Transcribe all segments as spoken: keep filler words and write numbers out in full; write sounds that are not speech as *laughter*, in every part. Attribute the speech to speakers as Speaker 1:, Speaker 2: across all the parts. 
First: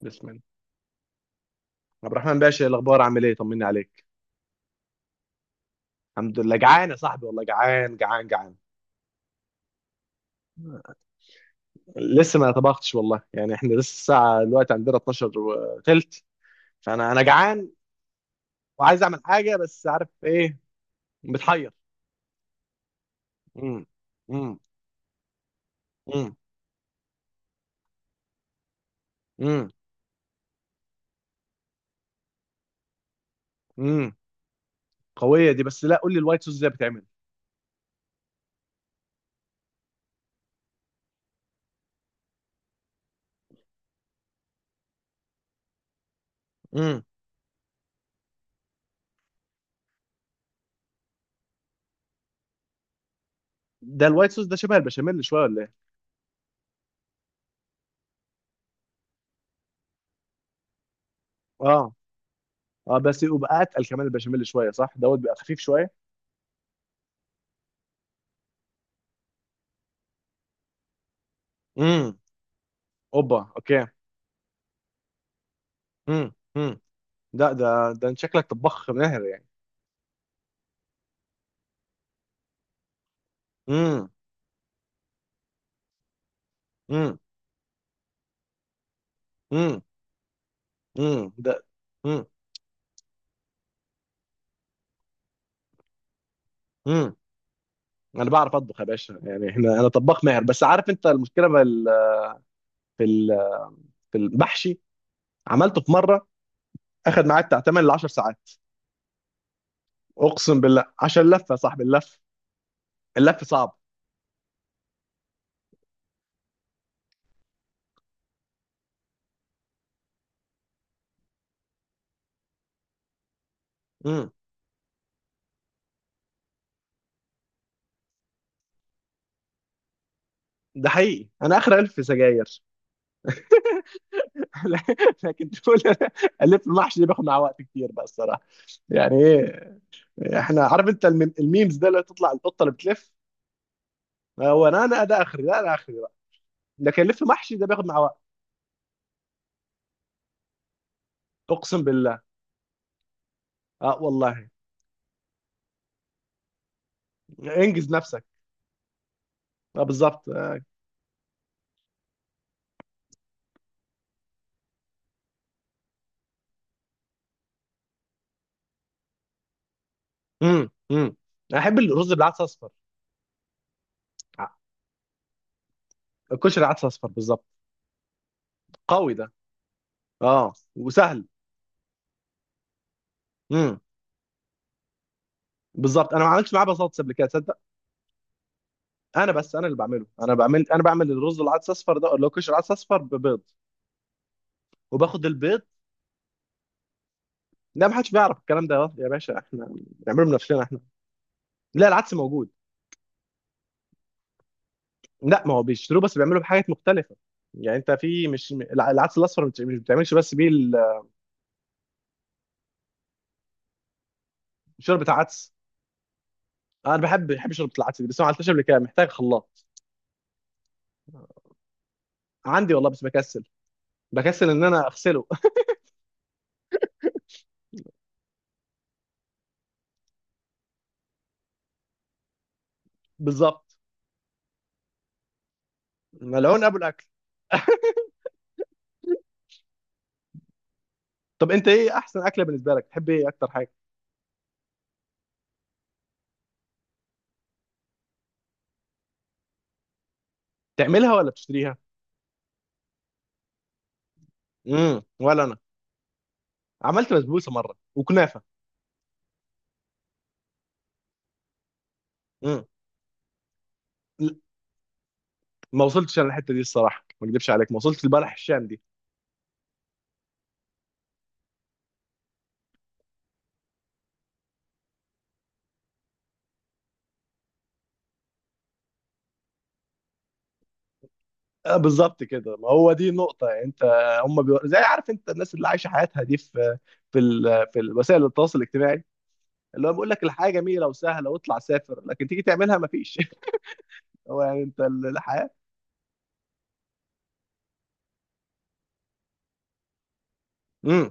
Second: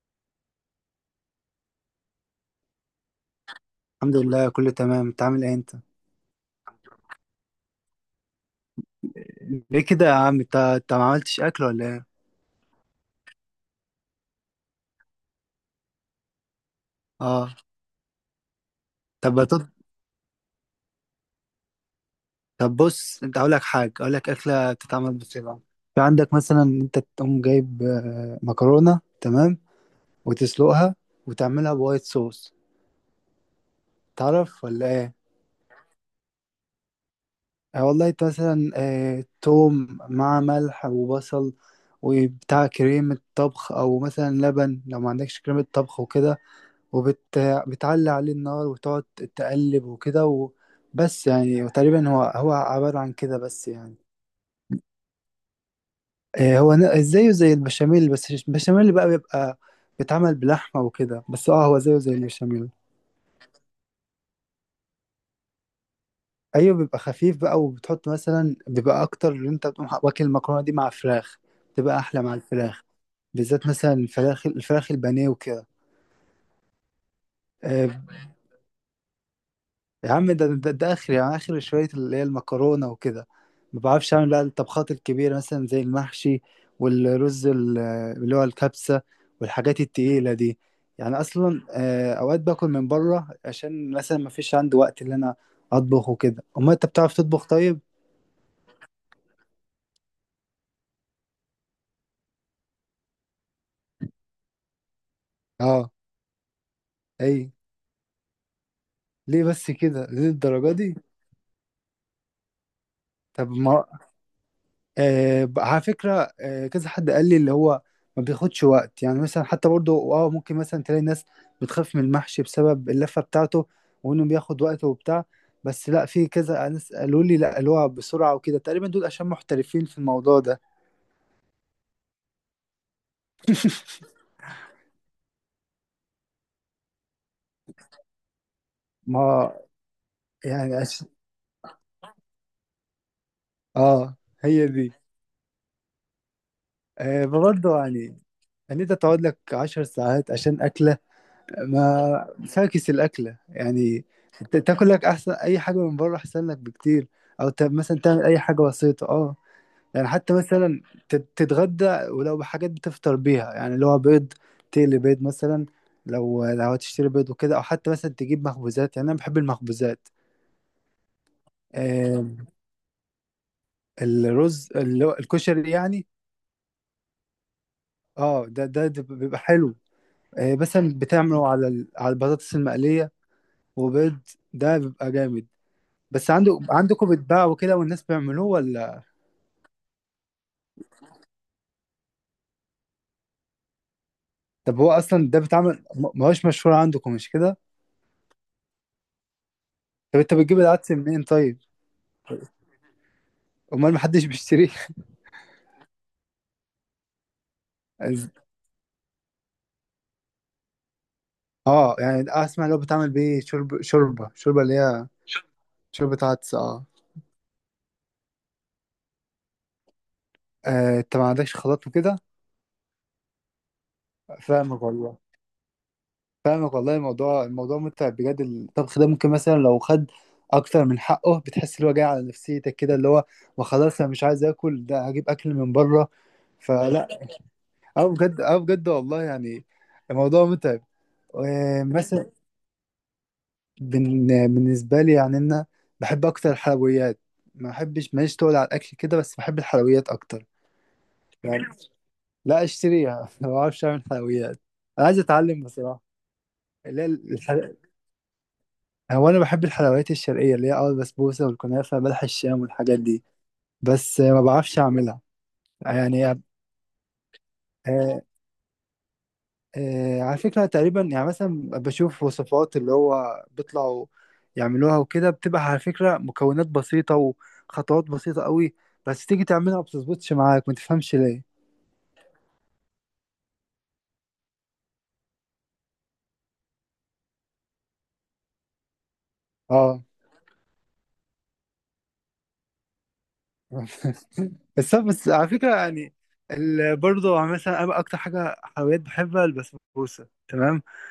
Speaker 1: بسم الله. عبد الرحمن باشا، إيه الاخبار؟ عامل ايه؟ طمني عليك.
Speaker 2: الحمد لله، كله تمام. انت عامل ايه انت؟
Speaker 1: الحمد لله جعان يا صاحبي، والله جعان جعان جعان.
Speaker 2: ليه كده يا عم؟ انت انت ما عملتش اكل ولا ايه؟
Speaker 1: لسه ما طبختش والله، يعني احنا لسه الساعه دلوقتي عندنا اتناشر وثلث. فانا انا
Speaker 2: اه.
Speaker 1: جعان وعايز اعمل
Speaker 2: طب
Speaker 1: حاجه،
Speaker 2: بطل...
Speaker 1: بس عارف ايه؟ متحير.
Speaker 2: طب بص، انت اقول لك
Speaker 1: امم
Speaker 2: حاجه، اقول لك
Speaker 1: امم
Speaker 2: اكله بتتعمل بسرعه. في عندك
Speaker 1: امم
Speaker 2: مثلا إن انت تقوم جايب آه، مكرونه، تمام؟
Speaker 1: امم
Speaker 2: وتسلقها وتعملها بوايت صوص.
Speaker 1: امم
Speaker 2: تعرف ولا ايه؟
Speaker 1: قويه دي، بس لا، قول لي الوايت صوص ازاي بتعمل؟
Speaker 2: آه والله، انت مثلا آه توم مع ملح وبصل وبتاع، كريمه طبخ او مثلا لبن لو ما عندكش كريمه طبخ وكده،
Speaker 1: امم
Speaker 2: وبتعلي عليه النار وتقعد تقلب وكده و- بس يعني تقريبا هو هو عبارة عن كده، بس يعني.
Speaker 1: ده الوايت صوص ده شبه البشاميل شويه ولا ايه؟
Speaker 2: آه، هو ن- زيه زي البشاميل، بس مش- البشاميل بقى بيبقى بيتعمل بلحمة وكده، بس اه هو
Speaker 1: اه.
Speaker 2: زيه زي البشاميل.
Speaker 1: اه بس يبقى اتقل كمان البشاميل شويه، صح؟ دوت بيبقى خفيف شويه.
Speaker 2: ايوه، بيبقى خفيف بقى، وبتحط مثلا بيبقى اكتر، اللي انت بتقوم واكل المكرونة دي مع فراخ بتبقى
Speaker 1: امم
Speaker 2: احلى مع الفراخ.
Speaker 1: اوبا،
Speaker 2: بالذات
Speaker 1: اوكي.
Speaker 2: مثلا الفراخ الفراخ البانيه وكده.
Speaker 1: امم لا،
Speaker 2: آه،
Speaker 1: ده ده انت شكلك طباخ ماهر يعني.
Speaker 2: يا عم، ده ده, ده اخر، يعني اخر شويه، اللي هي المكرونه وكده. ما
Speaker 1: امم
Speaker 2: بعرفش اعمل بقى الطبخات الكبيره، مثلا زي المحشي
Speaker 1: امم
Speaker 2: والرز ال- اللي هو الكبسه
Speaker 1: امم
Speaker 2: والحاجات التقيله دي. يعني
Speaker 1: امم ده
Speaker 2: اصلا آه،
Speaker 1: امم
Speaker 2: اوقات باكل من بره عشان مثلا ما فيش عندي وقت اللي انا اطبخ وكده. امال انت بتعرف
Speaker 1: امم
Speaker 2: تطبخ طيب؟
Speaker 1: انا بعرف اطبخ يا باشا، يعني احنا، انا طباخ ماهر. بس عارف انت المشكله في ال- في ال- في المحشي، عملته
Speaker 2: اه.
Speaker 1: في مره اخد
Speaker 2: اي.
Speaker 1: معايا بتاع تمانية ل عشر ساعات.
Speaker 2: ليه بس كده؟ ليه
Speaker 1: اقسم
Speaker 2: الدرجه
Speaker 1: بالله
Speaker 2: دي؟
Speaker 1: عشان اللفه يا صاحبي، اللف اللف
Speaker 2: طب
Speaker 1: صعب.
Speaker 2: ما آه ب- على فكرة، آه كذا حد قال لي اللي هو ما بياخدش وقت، يعني مثلا حتى برضو اه ممكن مثلا تلاقي ناس بتخاف من المحشي بسبب اللفة بتاعته، وانه
Speaker 1: امم
Speaker 2: بياخد وقت وبتاع. بس لا، في كذا ناس قالوا لي لا، اللي هو بسرعة وكده، تقريبا دول عشان محترفين في الموضوع ده.
Speaker 1: ده حقيقي، انا اخر الف في سجاير.
Speaker 2: *laughs*
Speaker 1: *laughs* لكن تقول، الف المحشي دي بياخد معاه وقت كتير بقى الصراحه، يعني
Speaker 2: ما
Speaker 1: ايه؟ احنا
Speaker 2: يعني
Speaker 1: عارف
Speaker 2: عش...
Speaker 1: انت الميم- الميمز ده اللي تطلع القطه اللي بتلف.
Speaker 2: اه.
Speaker 1: آه،
Speaker 2: هي
Speaker 1: هو انا
Speaker 2: دي.
Speaker 1: انا ده اخري، ده انا اخري بقى. لكن لف
Speaker 2: آه
Speaker 1: محشي ده
Speaker 2: برضو
Speaker 1: بياخد مع
Speaker 2: يعني،
Speaker 1: وقت.
Speaker 2: ان انت تقعد لك عشر ساعات عشان اكلة؟
Speaker 1: اقسم بالله.
Speaker 2: ما فاكس الأكلة
Speaker 1: اه
Speaker 2: يعني.
Speaker 1: والله.
Speaker 2: ت- تاكل لك أحسن، أي حاجة من بره أحسن لك بكتير، أو ت-
Speaker 1: انجز
Speaker 2: مثلا تعمل
Speaker 1: نفسك.
Speaker 2: أي حاجة بسيطة أه
Speaker 1: اه
Speaker 2: يعني
Speaker 1: بالظبط.
Speaker 2: حتى
Speaker 1: آه.
Speaker 2: مثلا تت- تتغدى ولو بحاجات بتفطر بيها، يعني اللي هو بيض، تقلي بيض مثلا. لو لو هتشتري بيض وكده، أو حتى مثلا تجيب مخبوزات. يعني أنا بحب المخبوزات.
Speaker 1: امم امم انا احب الرز بالعدس
Speaker 2: آه
Speaker 1: اصفر. آه،
Speaker 2: الرز اللي هو الكشري يعني.
Speaker 1: الكشري عدس اصفر بالظبط،
Speaker 2: أه، ده ده ده
Speaker 1: قوي ده.
Speaker 2: بيبقى حلو.
Speaker 1: اه
Speaker 2: آه مثلا
Speaker 1: وسهل.
Speaker 2: بتعمله على ال- على البطاطس المقلية
Speaker 1: امم
Speaker 2: وبيض، ده بيبقى جامد.
Speaker 1: بالظبط، انا ما
Speaker 2: بس
Speaker 1: عملتش
Speaker 2: عنده
Speaker 1: معاه بطاطس
Speaker 2: عندكم
Speaker 1: قبل كده
Speaker 2: بيتباع
Speaker 1: تصدق.
Speaker 2: وكده والناس بيعملوه ولا؟
Speaker 1: انا بس انا اللي بعمله انا بعمل انا بعمل الرز العدس اصفر ده اللي هو كشري عدس اصفر ببيض،
Speaker 2: طب هو
Speaker 1: وباخد
Speaker 2: اصلا ده
Speaker 1: البيض.
Speaker 2: بيتعمل، ما ما هوش مشهور عندكم، مش كده؟
Speaker 1: لا، ما حدش بيعرف الكلام ده يا باشا، احنا
Speaker 2: طب
Speaker 1: بنعمله
Speaker 2: انت بتجيب
Speaker 1: بنفسنا احنا.
Speaker 2: العدس منين طيب؟
Speaker 1: لا، العدس موجود.
Speaker 2: امال محدش بيشتريه؟
Speaker 1: لا، ما هو بيشتروه بس بيعملوا بحاجات مختلفه. يعني انت
Speaker 2: *laughs*
Speaker 1: في،
Speaker 2: إز-
Speaker 1: مش الع- العدس الاصفر مش مش بتعملش بس بيه ال-
Speaker 2: اه، يعني اسمع، اللي هو بتعمل بيه شرب، شوربه شوربه اللي هي
Speaker 1: شوربه عدس.
Speaker 2: شوربه عدس، اه.
Speaker 1: انا بحب بحب شوربه العدس دي، بس ما عملتهاش قبل كده، محتاج خلاط.
Speaker 2: آه، انت ما عندكش خلاط وكده.
Speaker 1: عندي والله، بس بكسل، بكسل ان
Speaker 2: فاهمك
Speaker 1: انا
Speaker 2: والله،
Speaker 1: اغسله. *laughs*
Speaker 2: فاهمك والله. الموضوع الموضوع متعب بجد، الطبخ ده. ممكن مثلا لو خد اكتر من حقه، بتحس اللي هو جاي على نفسيتك كده، اللي هو
Speaker 1: بالظبط.
Speaker 2: وخلاص، انا مش عايز اكل ده، هجيب اكل من بره.
Speaker 1: ملعون قبل الاكل.
Speaker 2: فلا، اه بجد، اه بجد والله، يعني الموضوع متعب.
Speaker 1: طب انت ايه احسن
Speaker 2: ومثلا،
Speaker 1: اكله بالنسبه لك؟ تحب ايه اكتر حاجه؟
Speaker 2: بن- بالنسبة لي يعني، أنا بحب أكتر الحلويات. ما بحبش، ماليش تقول على الأكل كده، بس بحب الحلويات أكتر.
Speaker 1: تعملها ولا
Speaker 2: يعني
Speaker 1: بتشتريها؟
Speaker 2: لا، أشتريها. *laughs* ما بعرفش أعمل حلويات.
Speaker 1: امم
Speaker 2: أنا عايز
Speaker 1: ولا انا،
Speaker 2: أتعلم بصراحة. اللي هي
Speaker 1: عملت بسبوسه مره
Speaker 2: الحل...
Speaker 1: وكنافه.
Speaker 2: هو أنا بحب الحلويات الشرقية، اللي هي أه البسبوسة والكنافة بلح الشام
Speaker 1: امم
Speaker 2: والحاجات دي، بس
Speaker 1: ل-
Speaker 2: ما بعرفش أعملها.
Speaker 1: ما وصلتش انا
Speaker 2: يعني
Speaker 1: الحته دي الصراحه، ما اكذبش عليك، ما وصلتش
Speaker 2: آه،
Speaker 1: لبلح الشام.
Speaker 2: آه، على فكرة، تقريبا يعني، مثلا بشوف وصفات اللي هو بيطلعوا يعملوها وكده، بتبقى على فكرة مكونات بسيطة، وخطوات بسيطة قوي. بس تيجي تعملها ما بتظبطش معاك، ما تفهمش ليه.
Speaker 1: آه، بالظبط كده، ما هو دي النقطة. يعني انت، هم بيو... زي، عارف انت، الناس اللي عايشة حياتها دي في، في ال... في وسائل التواصل الاجتماعي، اللي هو
Speaker 2: اه.
Speaker 1: بيقول لك الحياة جميلة وسهلة واطلع سافر، لكن تيجي تعملها ما فيش.
Speaker 2: *laughs*
Speaker 1: *laughs* هو يعني انت
Speaker 2: بس
Speaker 1: ال-
Speaker 2: بس على
Speaker 1: الحياة.
Speaker 2: فكرة يعني، ال- برضه مثلا أنا أكتر حاجة حلويات بحبها البسبوسة، تمام؟
Speaker 1: امم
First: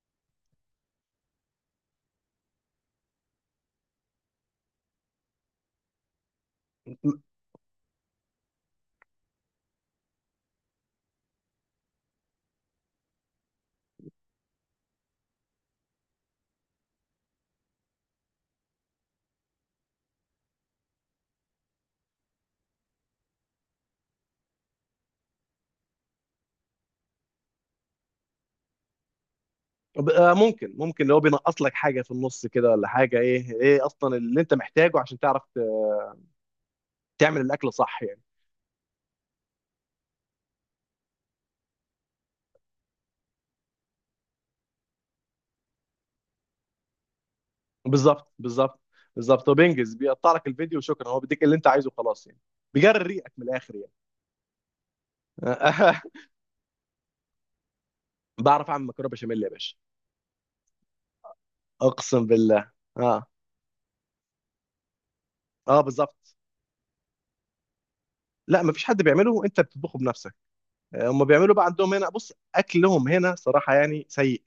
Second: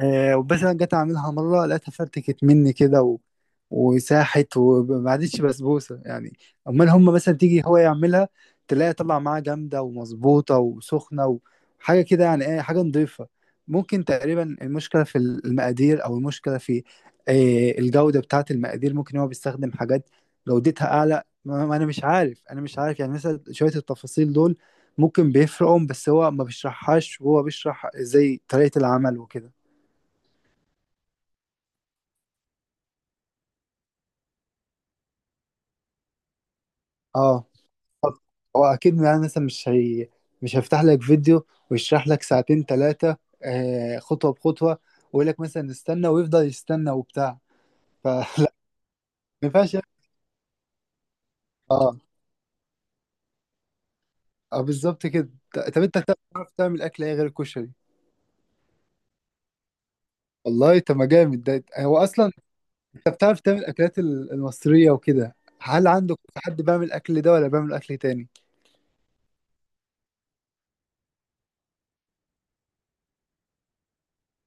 Speaker 2: آه، وبس انا جيت اعملها مره، لقيتها فرتكت مني كده و... وساحت، وما عادتش بسبوسه يعني. امال هم مثلا تيجي هو يعملها، تلاقي طلع معاها جامده ومظبوطه وسخنه وحاجه كده. يعني ايه؟ حاجه نضيفه. ممكن تقريبا المشكله في المقادير، او المشكله في آه، الجوده بتاعه المقادير، ممكن هو بيستخدم حاجات جودتها اعلى، ما ما انا مش عارف انا مش عارف يعني، مثلا شويه التفاصيل دول ممكن بيفرقهم، بس هو ما بيشرحهاش، وهو بيشرح زي طريقه العمل وكده.
Speaker 1: ممكن ممكن اللي هو بينقص لك حاجة في النص كده ولا حاجة؟ ايه ايه اصلا اللي انت محتاجه عشان تعرف ت- تعمل
Speaker 2: اه،
Speaker 1: الاكل صح يعني؟
Speaker 2: هو اكيد يعني، مثلا مش هي مش هيفتح لك فيديو ويشرح لك ساعتين ثلاثه، آه خطوه بخطوه، ويقول لك مثلا استنى، ويفضل يستنى وبتاع.
Speaker 1: بالظبط
Speaker 2: فلا.
Speaker 1: بالظبط
Speaker 2: *laughs* ما
Speaker 1: بالظبط، هو
Speaker 2: ينفعش يعني.
Speaker 1: بينجز، بيقطع لك الفيديو وشكرا، هو بيديك اللي انت عايزه
Speaker 2: اه.
Speaker 1: خلاص يعني. بيجري ريقك من الاخر يعني.
Speaker 2: اه بالظبط كده. ط- طب انت
Speaker 1: *laughs*
Speaker 2: بتعرف تعمل اكل ايه غير الكشري؟
Speaker 1: بعرف اعمل مكرونه بشاميل يا باشا.
Speaker 2: والله طب، ما جامد ده هو
Speaker 1: اقسم
Speaker 2: اصلا.
Speaker 1: بالله.
Speaker 2: انت
Speaker 1: اه.
Speaker 2: بتعرف تعمل الاكلات ال- المصريه وكده.
Speaker 1: اه
Speaker 2: هل عندك
Speaker 1: بالظبط.
Speaker 2: حد بيعمل الاكل ده ولا بيعمل اكل تاني؟
Speaker 1: لا مفيش حد بيعمله، انت بتطبخه بنفسك. آه، هم بيعملوا بقى عندهم هنا، بص، اكلهم هنا صراحه يعني سيء.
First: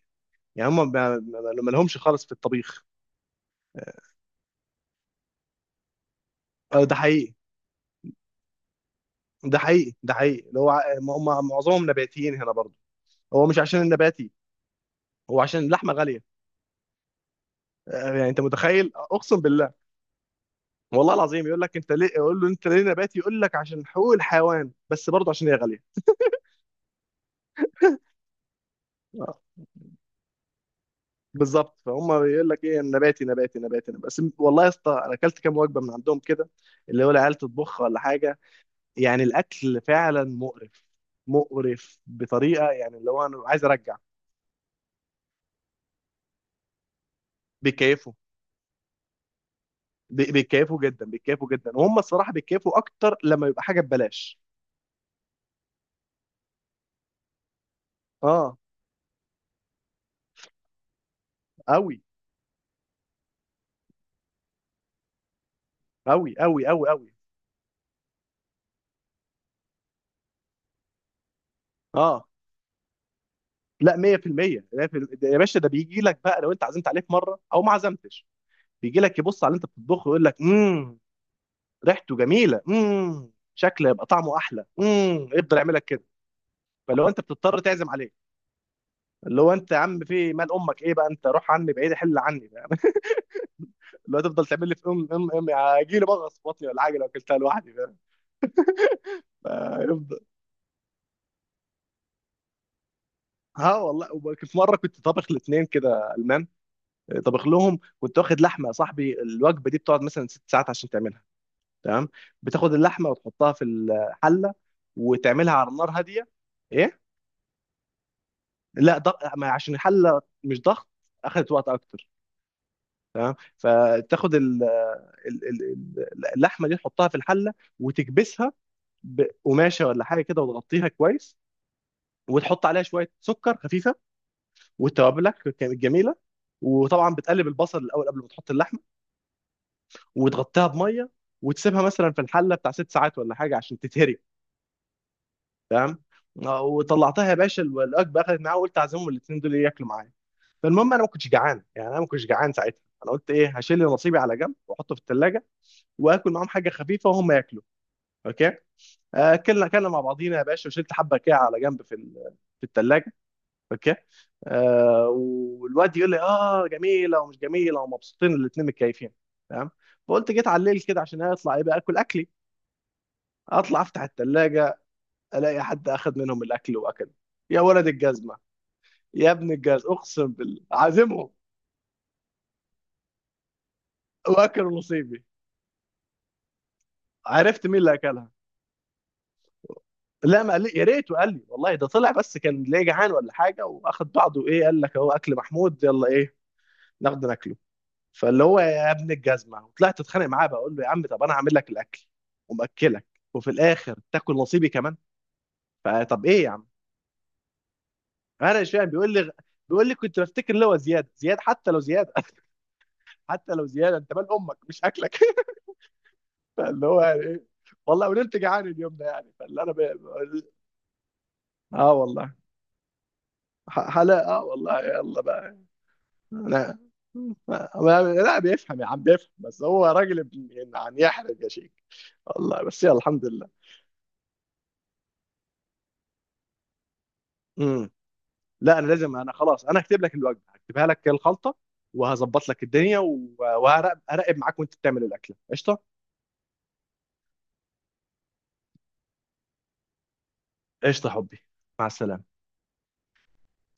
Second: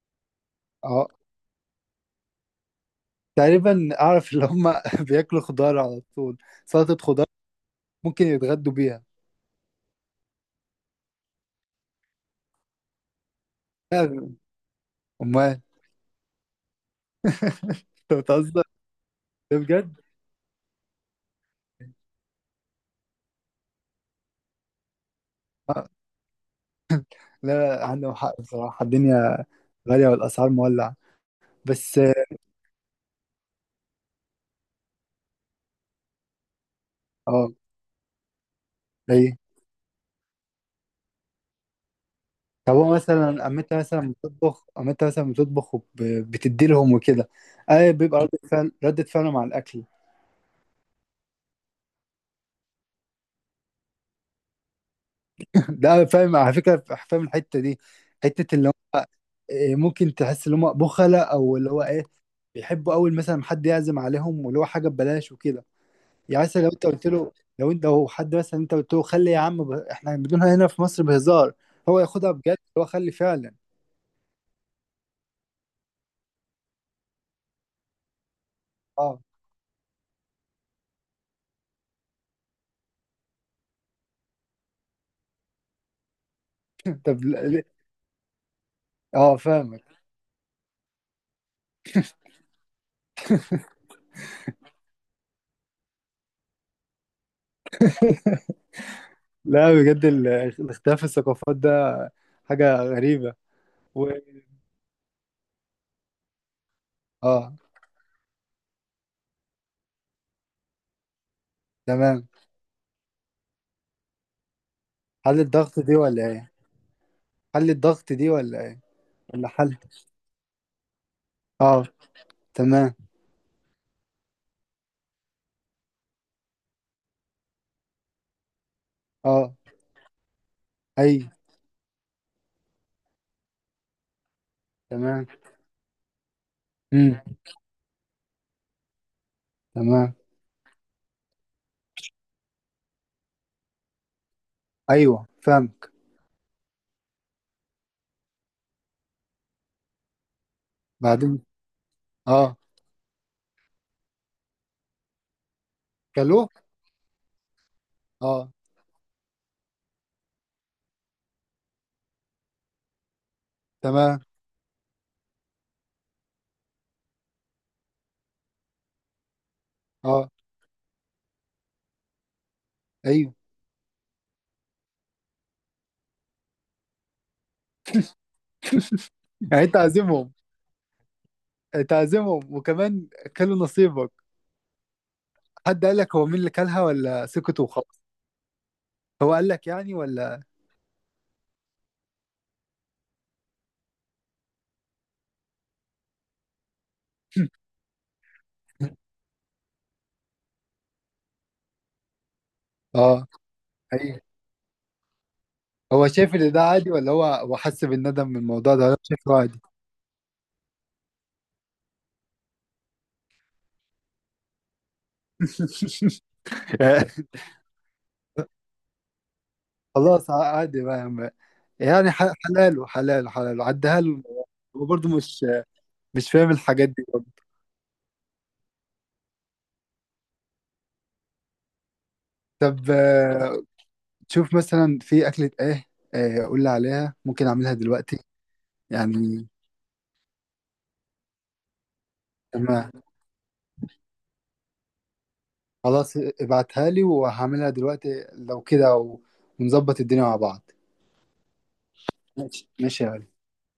Speaker 1: يعني هم
Speaker 2: اه.
Speaker 1: ما ما- ما لهمش خالص في الطبيخ.
Speaker 2: تقريبا اعرف اللي هم *laughs* بياكلوا خضار على طول،
Speaker 1: آه، ده
Speaker 2: سلطه خضار،
Speaker 1: حقيقي
Speaker 2: ممكن يتغدوا بيها.
Speaker 1: ده حقيقي ده حقيقي، اللي هو ع- هم معظمهم نباتيين هنا برضه. هو مش عشان النباتي، هو
Speaker 2: امال؟
Speaker 1: عشان اللحمه غاليه.
Speaker 2: *laughs*
Speaker 1: آه،
Speaker 2: انت
Speaker 1: يعني انت
Speaker 2: بتهزر؟
Speaker 1: متخيل، اقسم
Speaker 2: ده
Speaker 1: بالله.
Speaker 2: بجد.
Speaker 1: والله العظيم يقول لك انت ليه، يقول له انت ليه نباتي، يقول لك عشان حقوق الحيوان، بس برضه عشان هي غاليه.
Speaker 2: آه، لا عندهم حق بصراحه، الدنيا غاليه والاسعار مولعه.
Speaker 1: بالظبط،
Speaker 2: بس.
Speaker 1: فهم بيقول لك ايه؟ نباتي، نباتي، نباتي، نباتي. بس والله يا اسطى، انا اكلت كام وجبه من عندهم كده، اللي هو العيال
Speaker 2: اه،
Speaker 1: تطبخها ولا حاجه، يعني
Speaker 2: ايه،
Speaker 1: الاكل فعلا مقرف. مقرف بطريقه،
Speaker 2: طب هو
Speaker 1: يعني اللي هو انا
Speaker 2: مثلا اما
Speaker 1: عايز
Speaker 2: انت
Speaker 1: ارجع.
Speaker 2: مثلا بتطبخ اما انت مثلا بتطبخ وبتدي لهم وكده. اه،
Speaker 1: بيكيفوا،
Speaker 2: بيبقى ردة فعل ردة فعلهم على الاكل.
Speaker 1: بي- بيكيفوا جدا، بيكيفوا جدا، وهم الصراحه بيكيفوا اكتر لما يبقى حاجه ببلاش.
Speaker 2: *laughs* ده فاهم على فكره، فاهم الحته دي، حته
Speaker 1: اه.
Speaker 2: اللي هم إيه، ممكن تحس ان هم بخلة، او اللي هو
Speaker 1: قوي،
Speaker 2: ايه، بيحبوا اول مثلا حد يعزم عليهم، واللي هو حاجه ببلاش وكده.
Speaker 1: قوي،
Speaker 2: يعني
Speaker 1: قوي،
Speaker 2: مثلا لو
Speaker 1: قوي،
Speaker 2: انت قلت
Speaker 1: قوي.
Speaker 2: له لو انت لو حد مثلا انت قلت له خلي يا عم ب... احنا بنقولها هنا في مصر بهزار، هو
Speaker 1: اه.
Speaker 2: ياخدها بجد، هو خلي فعلا.
Speaker 1: لا مية بالمية مية بالمية ده يا باشا. ده بيجي لك بقى، لو انت عزمت عليه في مره او ما عزمتش، بيجي لك
Speaker 2: اه.
Speaker 1: يبص على اللي انت بتطبخه ويقول لك: امم، ريحته جميله، امم، شكله يبقى طعمه احلى، امم، يفضل يعملك كده.
Speaker 2: *laughs*
Speaker 1: فلو انت
Speaker 2: طب ل-
Speaker 1: بتضطر
Speaker 2: ل-
Speaker 1: تعزم عليه،
Speaker 2: اه
Speaker 1: اللي هو انت يا
Speaker 2: فاهمك.
Speaker 1: عم في إيه؟ مال امك ايه بقى انت؟ روح عني بعيد، حل عني، فاهم؟ *laughs* اللي هو تفضل تعمل لي في ام ام ام هيجي لي بغص في بطني ولا حاجه لو اكلتها لوحدي، فاهم؟
Speaker 2: لا بجد،
Speaker 1: فيفضل.
Speaker 2: ال- الاختلاف في الثقافات ده حاجة غريبة.
Speaker 1: اه
Speaker 2: و...
Speaker 1: والله. وبك- في مره كنت طابخ لاثنين كده المان. طابخ
Speaker 2: اه،
Speaker 1: لهم، كنت واخد لحمه يا صاحبي، الوجبه دي بتقعد مثلا ست ساعات عشان تعملها، تمام؟
Speaker 2: تمام.
Speaker 1: بتاخد اللحمه وتحطها في الحله،
Speaker 2: حل
Speaker 1: وتعملها على
Speaker 2: الضغط
Speaker 1: نار
Speaker 2: دي ولا
Speaker 1: هاديه.
Speaker 2: ايه؟
Speaker 1: ايه.
Speaker 2: حل الضغط دي ولا ايه؟
Speaker 1: لا ضغط، ما
Speaker 2: ولا
Speaker 1: عشان
Speaker 2: حل.
Speaker 1: الحله مش ضغط، اخذت وقت
Speaker 2: اه،
Speaker 1: اكتر.
Speaker 2: تمام.
Speaker 1: تمام. فتاخد ال- ال- ال- ال- اللحمه دي تحطها في الحله، وتكبسها
Speaker 2: اه،
Speaker 1: بقماشه ولا حاجه كده، وتغطيها
Speaker 2: اي،
Speaker 1: كويس، وتحط عليها شويه سكر خفيفه،
Speaker 2: تمام،
Speaker 1: وتوابلك كانت جميله. وطبعا
Speaker 2: امم،
Speaker 1: بتقلب البصل الاول قبل ما تحط اللحمه،
Speaker 2: تمام.
Speaker 1: وتغطيها بميه، وتسيبها مثلا في الحله بتاع ست ساعات ولا حاجه عشان تتهري.
Speaker 2: ايوه، فاهمك.
Speaker 1: آه، وطلعتها يا باشا، الوجبه اخذت معايا، وقلت اعزمهم الاثنين دول ياكلوا معايا. فالمهم، انا ما كنتش
Speaker 2: بعدين.
Speaker 1: جعان، يعني انا ما كنتش جعان
Speaker 2: اه.
Speaker 1: ساعتها، انا قلت ايه، هشيل نصيبي على جنب واحطه في الثلاجه، واكل
Speaker 2: كلو.
Speaker 1: معاهم حاجه خفيفه وهم ياكلوا. اوكي.
Speaker 2: اه،
Speaker 1: آه، اكلنا اكلنا مع بعضينا يا باشا، وشلت حبه كده على جنب في ال- في الثلاجه. اوكي.
Speaker 2: تمام.
Speaker 1: آه. والواد يقول لي اه جميله، ومش جميله، ومبسوطين الاثنين، متكيفين. تمام.
Speaker 2: اه،
Speaker 1: فقلت، جيت على الليل كده عشان اطلع يبقى اكل اكلي،
Speaker 2: ايوه،
Speaker 1: اطلع افتح الثلاجه، الاقي حد اخذ منهم الاكل واكل. يا ولد الجزمه، يا ابن
Speaker 2: يعني انت
Speaker 1: الجاز، اقسم
Speaker 2: عازمهم،
Speaker 1: بالله عازمهم
Speaker 2: تعزمهم، وكمان كلوا نصيبك.
Speaker 1: واكلوا نصيبي.
Speaker 2: حد قال لك هو مين اللي كلها، ولا سكت
Speaker 1: عرفت مين اللي
Speaker 2: وخلاص؟
Speaker 1: اكلها.
Speaker 2: هو قال لك يعني
Speaker 1: لا
Speaker 2: ولا؟
Speaker 1: ما قال لي، يا ريت، وقال لي والله ده طلع بس كان ليه جعان ولا حاجه، واخد بعضه، ايه قال لك: اهو اكل محمود، يلا ايه، ناخده ناكله. فاللي هو، يا ابن الجزمه، وطلعت اتخانق معاه، بقول له: يا عم طب انا هعمل لك الاكل ومأكلك،
Speaker 2: اه.
Speaker 1: وفي الاخر
Speaker 2: ايوه.
Speaker 1: تاكل نصيبي كمان،
Speaker 2: هو
Speaker 1: فطب
Speaker 2: شايف
Speaker 1: ايه يا
Speaker 2: ان ده
Speaker 1: عم؟
Speaker 2: عادي، ولا هو هو حس بالندم من
Speaker 1: انا مش
Speaker 2: الموضوع
Speaker 1: فاهم،
Speaker 2: ده ولا
Speaker 1: بيقول لي
Speaker 2: شايفه عادي؟
Speaker 1: بيقول لي كنت بفتكر اللي هو زياد زياد، حتى لو زياد. *laughs* حتى لو زياد، انت مال امك؟ مش اكلك. *laughs* فاللي هو يعني ايه؟
Speaker 2: *laughs*
Speaker 1: والله ونمت جعان اليوم ده يعني، فاللي انا ب...
Speaker 2: خلاص عادي بقى يا عم.
Speaker 1: اه
Speaker 2: يعني
Speaker 1: والله.
Speaker 2: ح- حلاله حلاله حلاله،
Speaker 1: ح-
Speaker 2: عدها له.
Speaker 1: حلاقة. آه والله
Speaker 2: هو برضه
Speaker 1: يلا
Speaker 2: مش
Speaker 1: بقى.
Speaker 2: مش فاهم
Speaker 1: انا
Speaker 2: الحاجات دي برضه.
Speaker 1: ما- ما- لا بيفهم يا عم، بيفهم بس هو راجل ابن ابن عن يحرج يا شيخ، والله. بس
Speaker 2: طب
Speaker 1: يلا الحمد لله.
Speaker 2: آه، تشوف مثلا في أكلة إيه، آه، قول لي عليها، ممكن أعملها
Speaker 1: امم
Speaker 2: دلوقتي.
Speaker 1: لا انا لازم، انا
Speaker 2: يعني
Speaker 1: خلاص انا هكتب لك الوجبه، هكتبها لك الخلطه، وهظبط لك الدنيا،
Speaker 2: تمام.
Speaker 1: و- وهراقب أراقب معاك وانت بتعمل الاكله، قشطه.
Speaker 2: خلاص ابعتها لي، وهعملها دلوقتي لو كده و- ونظبط الدنيا مع بعض.
Speaker 1: قشطه يا حبي. مع السلامه.
Speaker 2: ماشي ماشي يا غالي.